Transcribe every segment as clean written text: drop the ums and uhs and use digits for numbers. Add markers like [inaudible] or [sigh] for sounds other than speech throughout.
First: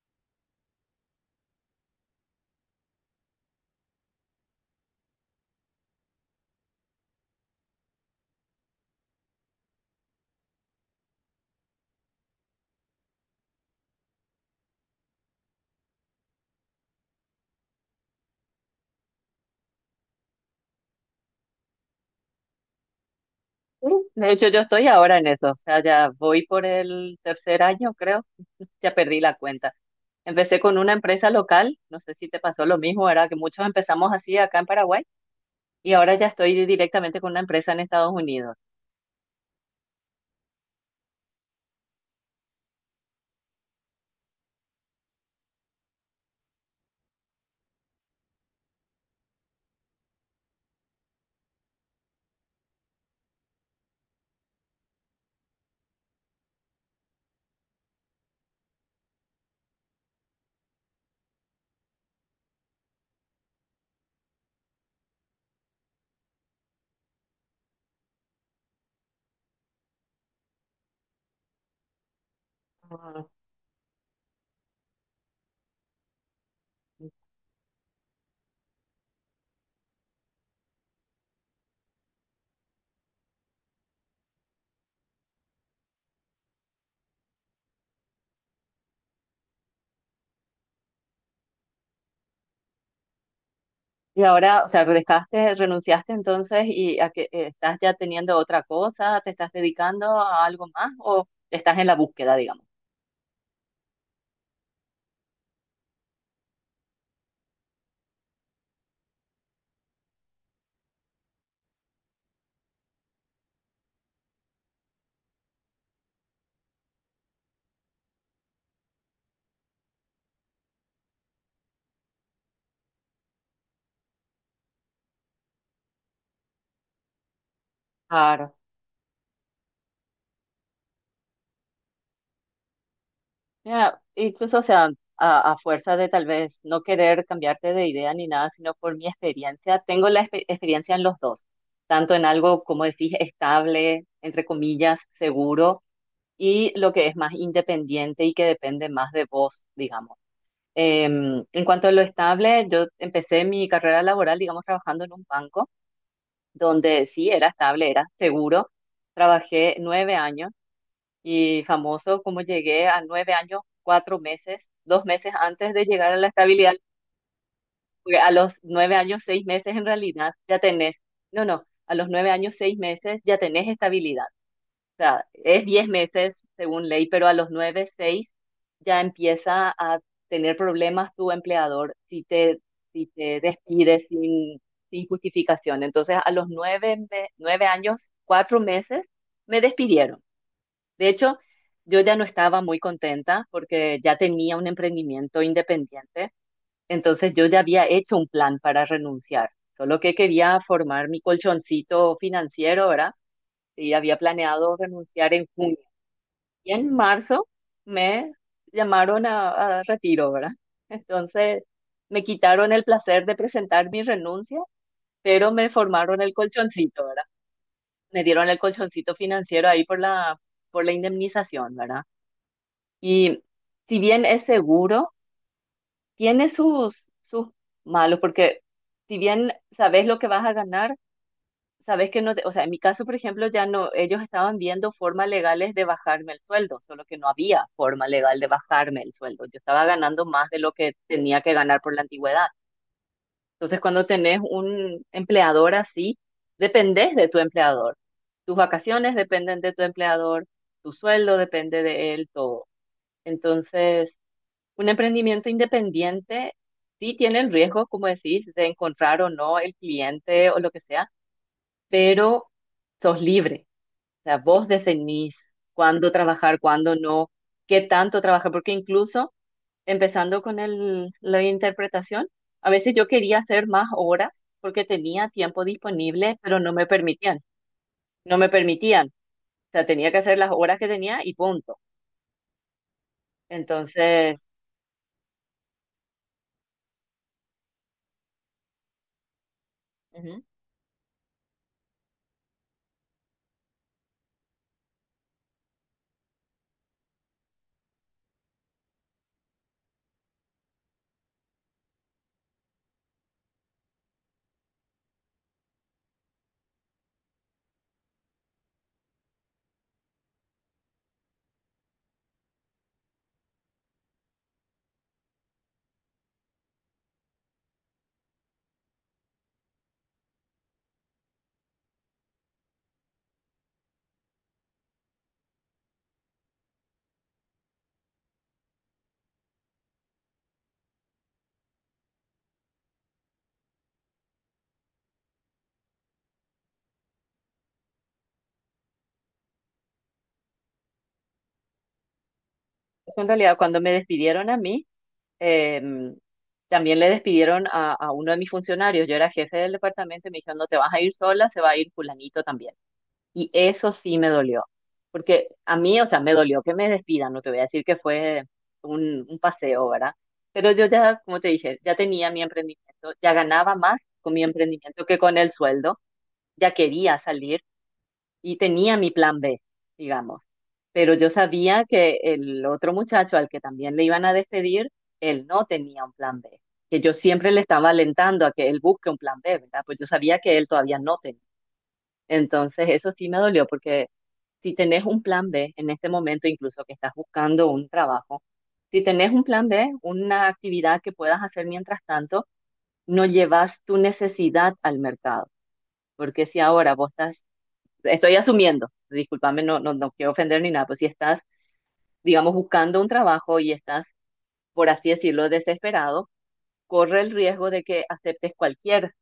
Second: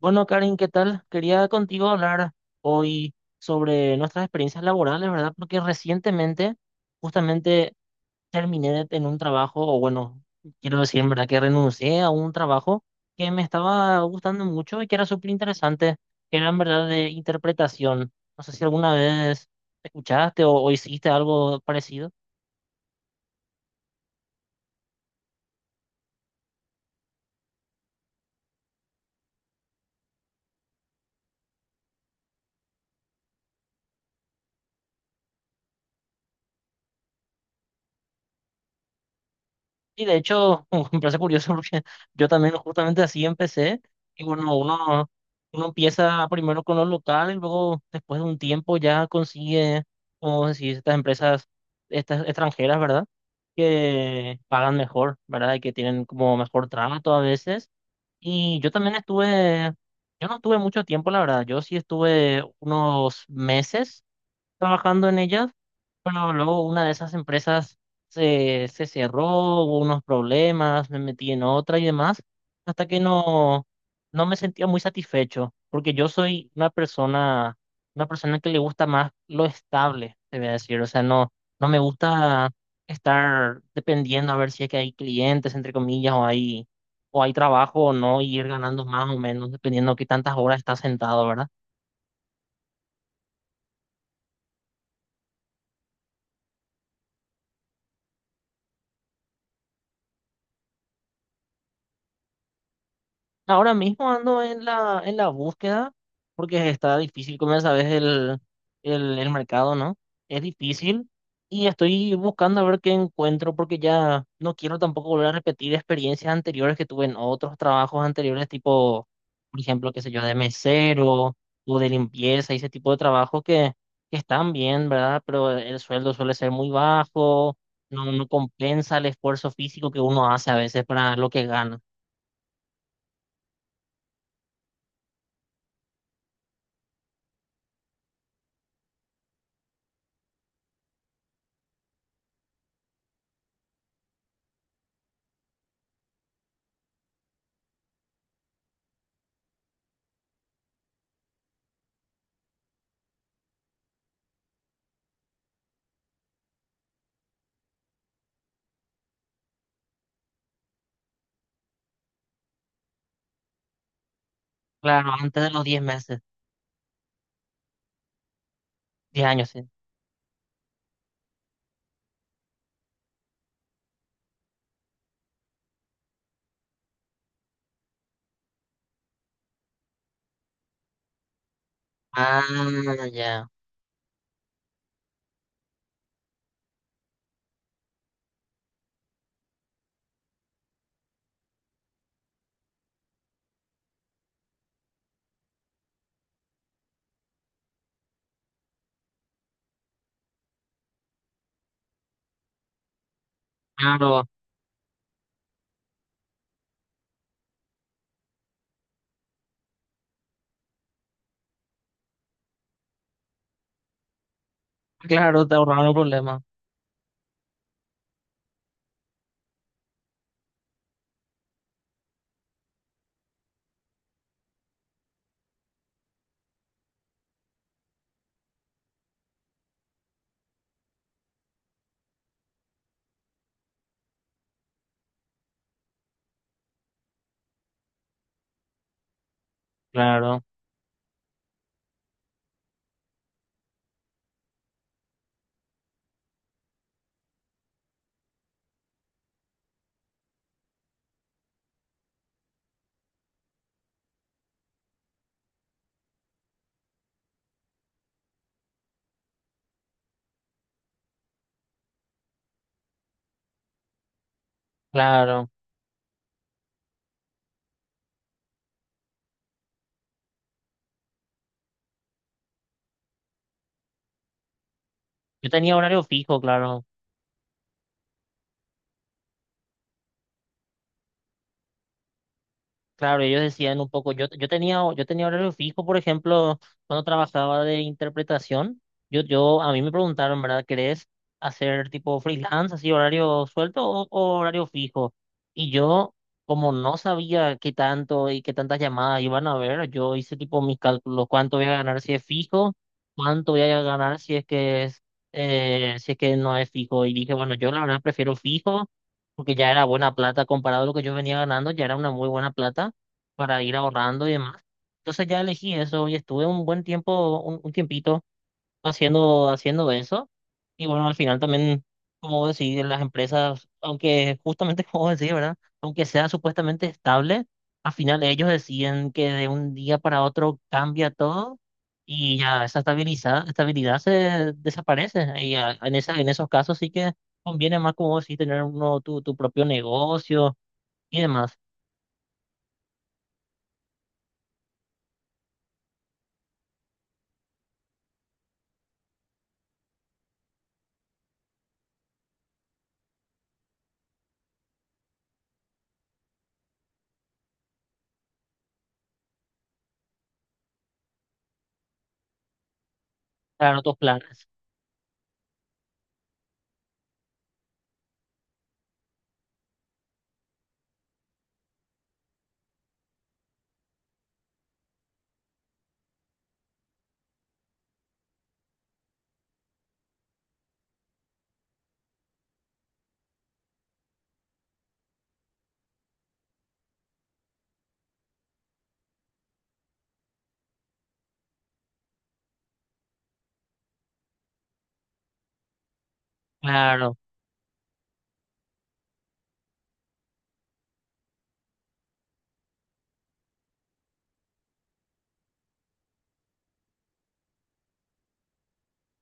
Bueno, Karin, ¿qué tal? Quería contigo hablar hoy sobre nuestras experiencias laborales, ¿verdad? Porque recientemente justamente terminé en un trabajo, o bueno, quiero decir, en verdad, que renuncié a un trabajo que me estaba gustando mucho y que era súper interesante, que era en verdad de interpretación. No sé si alguna vez escuchaste o hiciste algo parecido. Sí, de hecho, yo estoy ahora en eso, o sea, ya voy por el tercer año, creo, [laughs] ya perdí la cuenta. Empecé con una empresa local, no sé si te pasó lo mismo, ¿verdad? Que muchos empezamos así acá en Paraguay y ahora ya estoy directamente con una empresa en Estados Unidos. Y de hecho, [laughs] me parece curioso porque yo también justamente así empecé. Y bueno, uno empieza primero con lo local y luego después de un tiempo ya consigue, como decir, estas empresas estas extranjeras, ¿verdad? Que pagan mejor, ¿verdad? Y que tienen como mejor trato a veces. Y yo también estuve, yo no estuve mucho tiempo, la verdad. Yo sí estuve unos meses trabajando en ellas, pero luego una de esas empresas se cerró, hubo unos problemas, me metí en otra y demás, hasta que Ah, no, no me sentía muy satisfecho, porque yo soy una persona que le gusta más lo estable, te voy a decir, o sea, no, no me gusta estar dependiendo a ver si es que hay clientes, entre comillas, o hay, trabajo o no, y ir ganando más o menos, dependiendo de qué tantas horas estás sentado, ¿verdad? y ahora, o sea, dejaste, renunciaste entonces y a que estás ya teniendo otra cosa, te estás dedicando a algo más o estás en la búsqueda, digamos. Ahora mismo ando en la, búsqueda porque está difícil, como ya sabes, el mercado, ¿no? Es difícil y estoy buscando a ver qué encuentro porque ya no quiero tampoco volver a repetir experiencias anteriores que tuve en otros trabajos anteriores, tipo, por ejemplo, qué sé yo, de mesero o de limpieza y ese tipo de trabajos que están bien, ¿verdad? Pero el sueldo suele ser muy bajo, no, no Claro. compensa el esfuerzo físico que uno hace a veces para lo que gana. Ya, incluso, o sea, a fuerza de tal vez no querer cambiarte de idea ni nada, sino por mi experiencia, tengo la experiencia en los dos, tanto en algo, como decís, estable, entre comillas, seguro, y lo que es más independiente y que depende más de vos, digamos. En cuanto a lo estable, yo empecé mi carrera laboral, digamos, trabajando en un banco, donde sí era estable, era seguro. Trabajé 9 años y famoso como llegué a 9 años, 4 meses, dos Claro, meses antes de los antes diez de llegar a meses, la estabilidad, porque a los 9 años, 10 seis años, sí. meses en realidad ya tenés, no, no, a los 9 años, 6 meses ya tenés estabilidad. O sea, es 10 meses según ley, pero a los nueve, seis ya empieza a tener problemas tu empleador si te, Ah, si te ya. despide sin justificación. Entonces, a los nueve, 9 años, 4 meses, me despidieron. De hecho, yo ya no estaba muy contenta porque ya tenía un emprendimiento independiente, entonces yo ya había hecho un plan para renunciar, solo que quería formar mi colchoncito financiero, ¿verdad? Y había Claro, planeado renunciar en junio. Y en marzo me llamaron a retiro, ¿verdad? Entonces me quitaron el placer de presentar mi renuncia, claro, pero te me ahorraron un formaron el problema. colchoncito, ¿verdad? Me dieron el colchoncito financiero ahí por la indemnización, ¿verdad? Y si bien es seguro, tiene sus malos, porque si bien sabes lo que vas a ganar, sabes que no, o sea, en mi caso, por ejemplo, ya no, ellos estaban viendo formas legales de bajarme el sueldo, solo que no había forma legal de bajarme el sueldo. Yo estaba ganando Claro, más de lo que tenía que ganar por la antigüedad. Entonces, cuando tenés un empleador así, dependés de tu empleador. Tus vacaciones dependen de tu empleador, tu sueldo depende de él, todo. Entonces, un emprendimiento independiente sí tiene el riesgo, como decís, de encontrar o no el cliente o lo que sea, pero sos libre. O sea, vos definís claro. cuándo trabajar, cuándo no, qué tanto trabajar, porque incluso empezando con el, la interpretación, a veces yo quería hacer más horas porque tenía Yo tiempo tenía horario disponible, fijo, pero no claro. me permitían, no me permitían. O sea, tenía que hacer las horas que tenía y punto. Claro, ellos decían un poco, yo, Entonces, yo tenía horario fijo, por ejemplo, cuando trabajaba de interpretación, a mí me preguntaron, ujú. ¿verdad? ¿Querés hacer tipo freelance, así horario suelto o horario fijo? Y yo, como no sabía qué tanto y qué tantas llamadas iban a haber, yo hice tipo mis cálculos, cuánto voy a ganar si es fijo, cuánto voy a ganar si es que es, si es que no es fijo. Y dije, bueno, yo la verdad prefiero fijo porque ya era buena plata comparado a lo que yo venía ganando, ya era una muy buena plata para ir ahorrando y demás. Entonces ya elegí eso y estuve un buen tiempo, un tiempito haciendo eso. Y bueno, al final también, como decir, las empresas, aunque justamente [laughs] como decir, ¿verdad? Aunque sea supuestamente estable, al final ellos deciden que de un día para otro cambia todo y ya esa estabilidad se desaparece. Y ya en esos casos sí que conviene más, como decir, tener uno tu, propio negocio y demás, Eso en realidad cuando me despidieron a mí, Em, también le despidieron a uno de mis funcionarios, yo era jefe del departamento, y me dijeron, no te vas a ir sola, se va a ir fulanito también. Y eso sí me dolió, porque a mí, o sea, me dolió que me despidan, no te voy a decir que fue un paseo, ¿verdad? Pero yo ya, como te dije, ya tenía mi emprendimiento, ya ganaba claro, tus más con mi planes. emprendimiento que con el sueldo, ya quería salir y tenía mi plan B, digamos. Pero yo sabía que el otro muchacho al que también le iban a despedir, él no tenía un plan B, que yo siempre le estaba alentando a que él busque un plan B, ¿verdad? Pues yo sabía que él todavía no tenía. Entonces eso sí me dolió porque si tenés un plan B en este momento, incluso que estás buscando un trabajo, si tenés un plan B, una actividad que puedas hacer mientras tanto, no llevas tu necesidad al mercado. Porque si ahora vos Claro. estás estoy asumiendo, discúlpame, no, no, no quiero ofender ni nada, pues si estás, digamos, buscando un trabajo y estás, por así decirlo, desesperado, corre el riesgo de que aceptes cualquier,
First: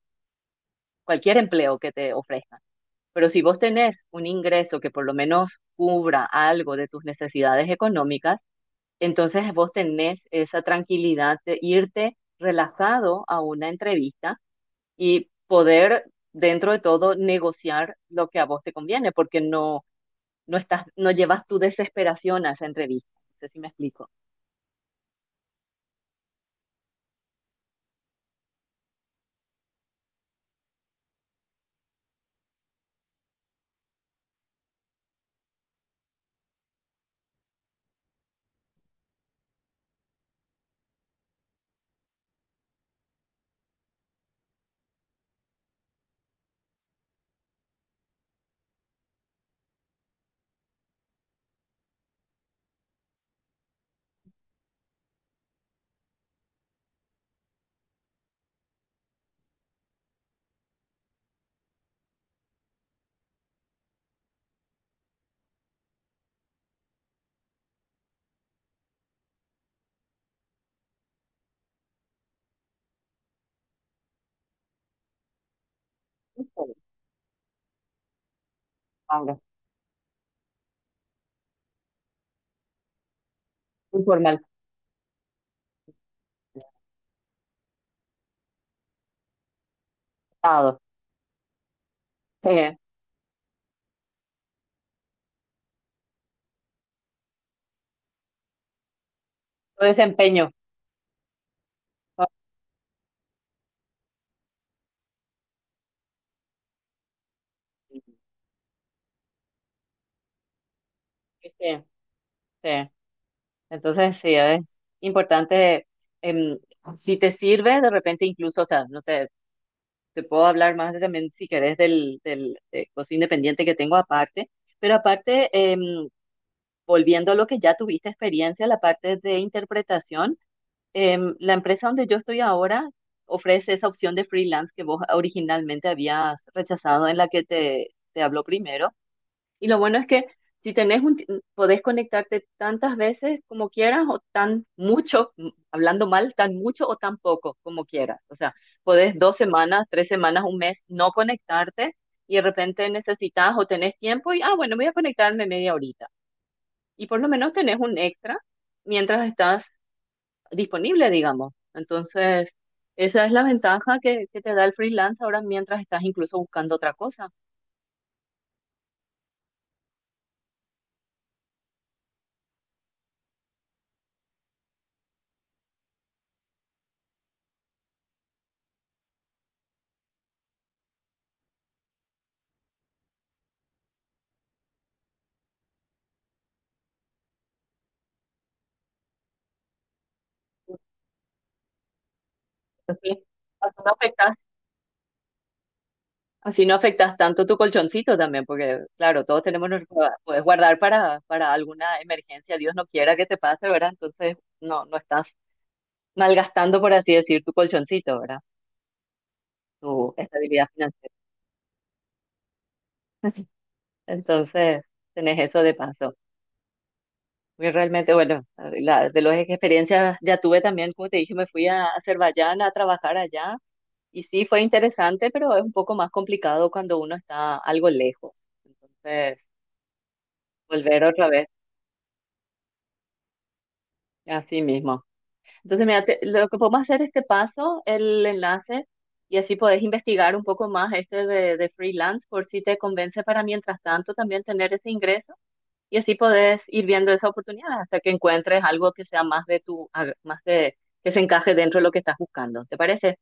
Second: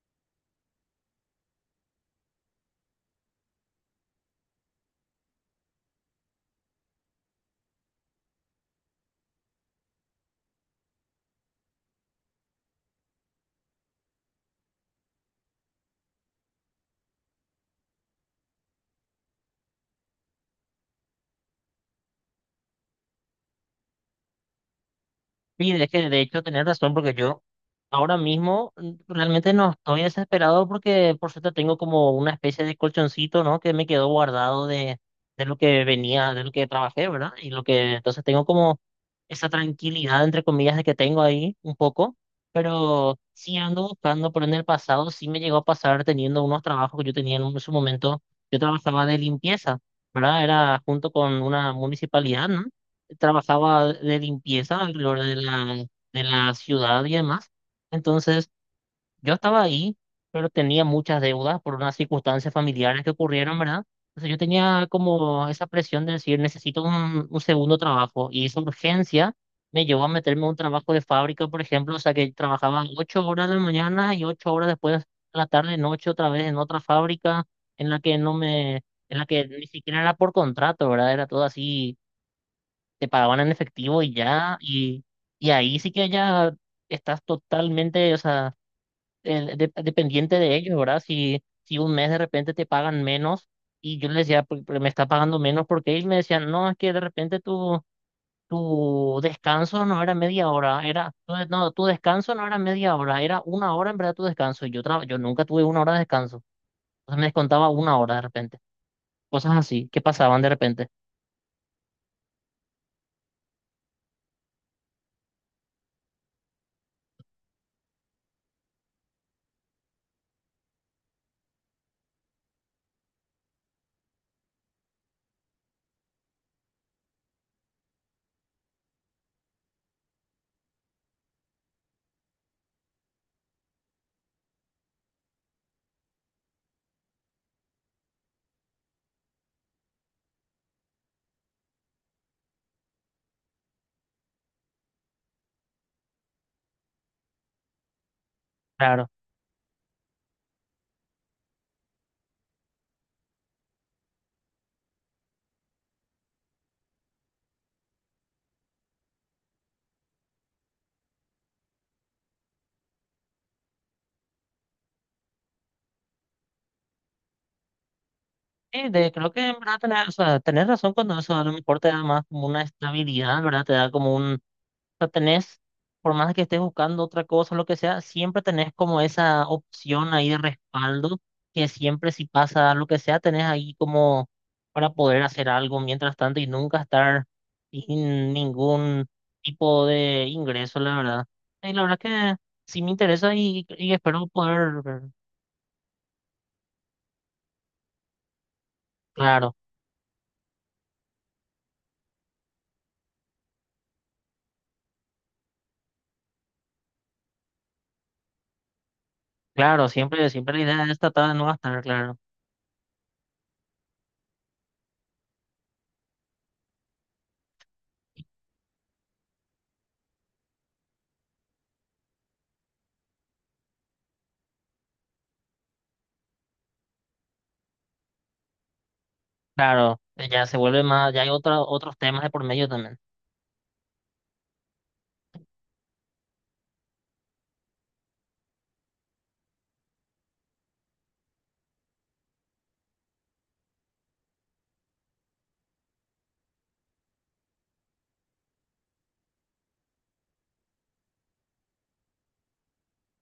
cualquier empleo que te ofrezcan. Pero si vos tenés un ingreso que por lo menos cubra algo de tus necesidades económicas, entonces vos tenés esa tranquilidad de irte relajado a una entrevista y poder, dentro de todo, negociar lo que a vos te conviene, porque no, no estás, no llevas tu desesperación a esa entrevista. No sé si me explico. Sí, de que de hecho tenés razón porque yo ahora mismo realmente no estoy desesperado porque por suerte tengo como una especie de colchoncito, ¿no? Que me quedó guardado de lo que venía, de lo que trabajé, ¿verdad? Y lo que entonces tengo como esa tranquilidad, entre comillas, de que tengo ahí un poco, pero sí ando buscando, pero en el pasado sí me llegó a pasar teniendo unos trabajos que yo tenía en su momento, yo trabajaba de limpieza, ¿verdad? Era junto con una municipalidad, ¿no? Trabajaba de limpieza alrededor de la, ciudad y demás. Entonces, yo estaba ahí, pero tenía muchas deudas por unas circunstancias familiares que ocurrieron, ¿verdad? Entonces, yo tenía como esa presión de decir, necesito un segundo trabajo. Y esa urgencia me llevó a meterme a un trabajo de fábrica, por ejemplo, o sea, que trabajaba 8 horas de la mañana y 8 horas después, a la tarde, noche, otra vez en Informal, otra fábrica en la que no me... en la que ni siquiera era por contrato, ¿verdad? Era todo así te pagaban en efectivo muy y formal. ya, y ahí sí que ya estás totalmente, o sea, dependiente de ellos, Estado. ¿verdad? Si un mes de repente te eh, pagan menos y yo les decía, "Pero me está pagando menos porque ellos me decían, no, es que de repente tu tu descanso no era media desempeño. hora, era, no, no, tu Ah, descanso no era media hora, era una hora en verdad tu descanso, y yo, yo nunca tuve una hora de descanso, entonces me descontaba una sí, hora de repente, cosas así que pasaban de repente, sí. Entonces, sí, es importante, em, si te sirve, de repente incluso, o sea, no te, te puedo hablar más de también, si querés, del costo independiente que tengo aparte, pero aparte, volviendo a lo que ya tuviste experiencia, la parte de interpretación, la empresa donde yo estoy ahora ofrece esa opción de freelance que vos originalmente habías rechazado en la que te habló primero. Y lo bueno es que si tenés un, ti- mm, podés conectarte tantas veces como quieras o tan mucho, hablando mal, tan mucho o tan poco como quieras. O sea, claro. podés 2 semanas, 3 semanas, un mes no conectarte y de repente necesitas o tenés tiempo y, ah, bueno, voy a conectarme media horita. Y por lo menos tenés un extra mientras estás disponible, digamos. Entonces, esa es la ventaja que te da el freelance ahora mientras estás incluso buscando otra cosa. Sí, creo que en verdad tenés, o sea, tenés razón cuando eso a lo mejor te da más como una estabilidad, ¿verdad? Te da como o sea, tenés, por más que estés buscando otra cosa, lo que sea, siempre tenés como esa opción ahí de respaldo, que siempre si pasa lo que sea, tenés ahí como para poder hacer algo mientras tanto y nunca estar sin ningún tipo de ingreso, la verdad. Y la verdad que sí me Así, interesa y, así no y espero afectas, poder, así no afectas tanto tu colchoncito también, porque claro, todos claro, tenemos, puedes guardar para alguna emergencia, Dios no quiera que te pase, ¿verdad? Entonces, no, no estás malgastando, por así decir, tu colchoncito, ¿verdad? claro, Tu siempre la estabilidad idea es financiera. tratar de no gastar, claro. Entonces, tenés eso de paso. Porque realmente, bueno, de las experiencias ya tuve también, como te dije, me fui a Azerbaiyán a trabajar allá y sí fue interesante, pero es un poco más complicado cuando uno está algo lejos. Entonces, Claro, ya se vuelve volver más, ya hay otra vez, otros temas de por medio también. así mismo. Entonces, mira, lo que podemos hacer es este paso, el enlace, y así podés investigar un poco más este de freelance por si te convence para mientras tanto también tener ese ingreso. Y así podés ir viendo esa oportunidad hasta que encuentres algo que sea más de tu, más de, que se encaje dentro de lo que estás buscando. ¿Te parece?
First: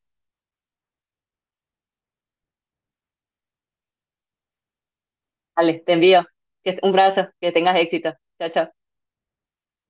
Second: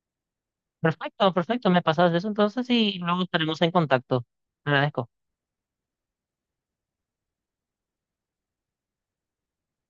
Perfecto, perfecto, me pasas eso entonces y luego estaremos en contacto. Te agradezco. Ale, te envío. Un brazo, que tengas éxito. Chao, chao.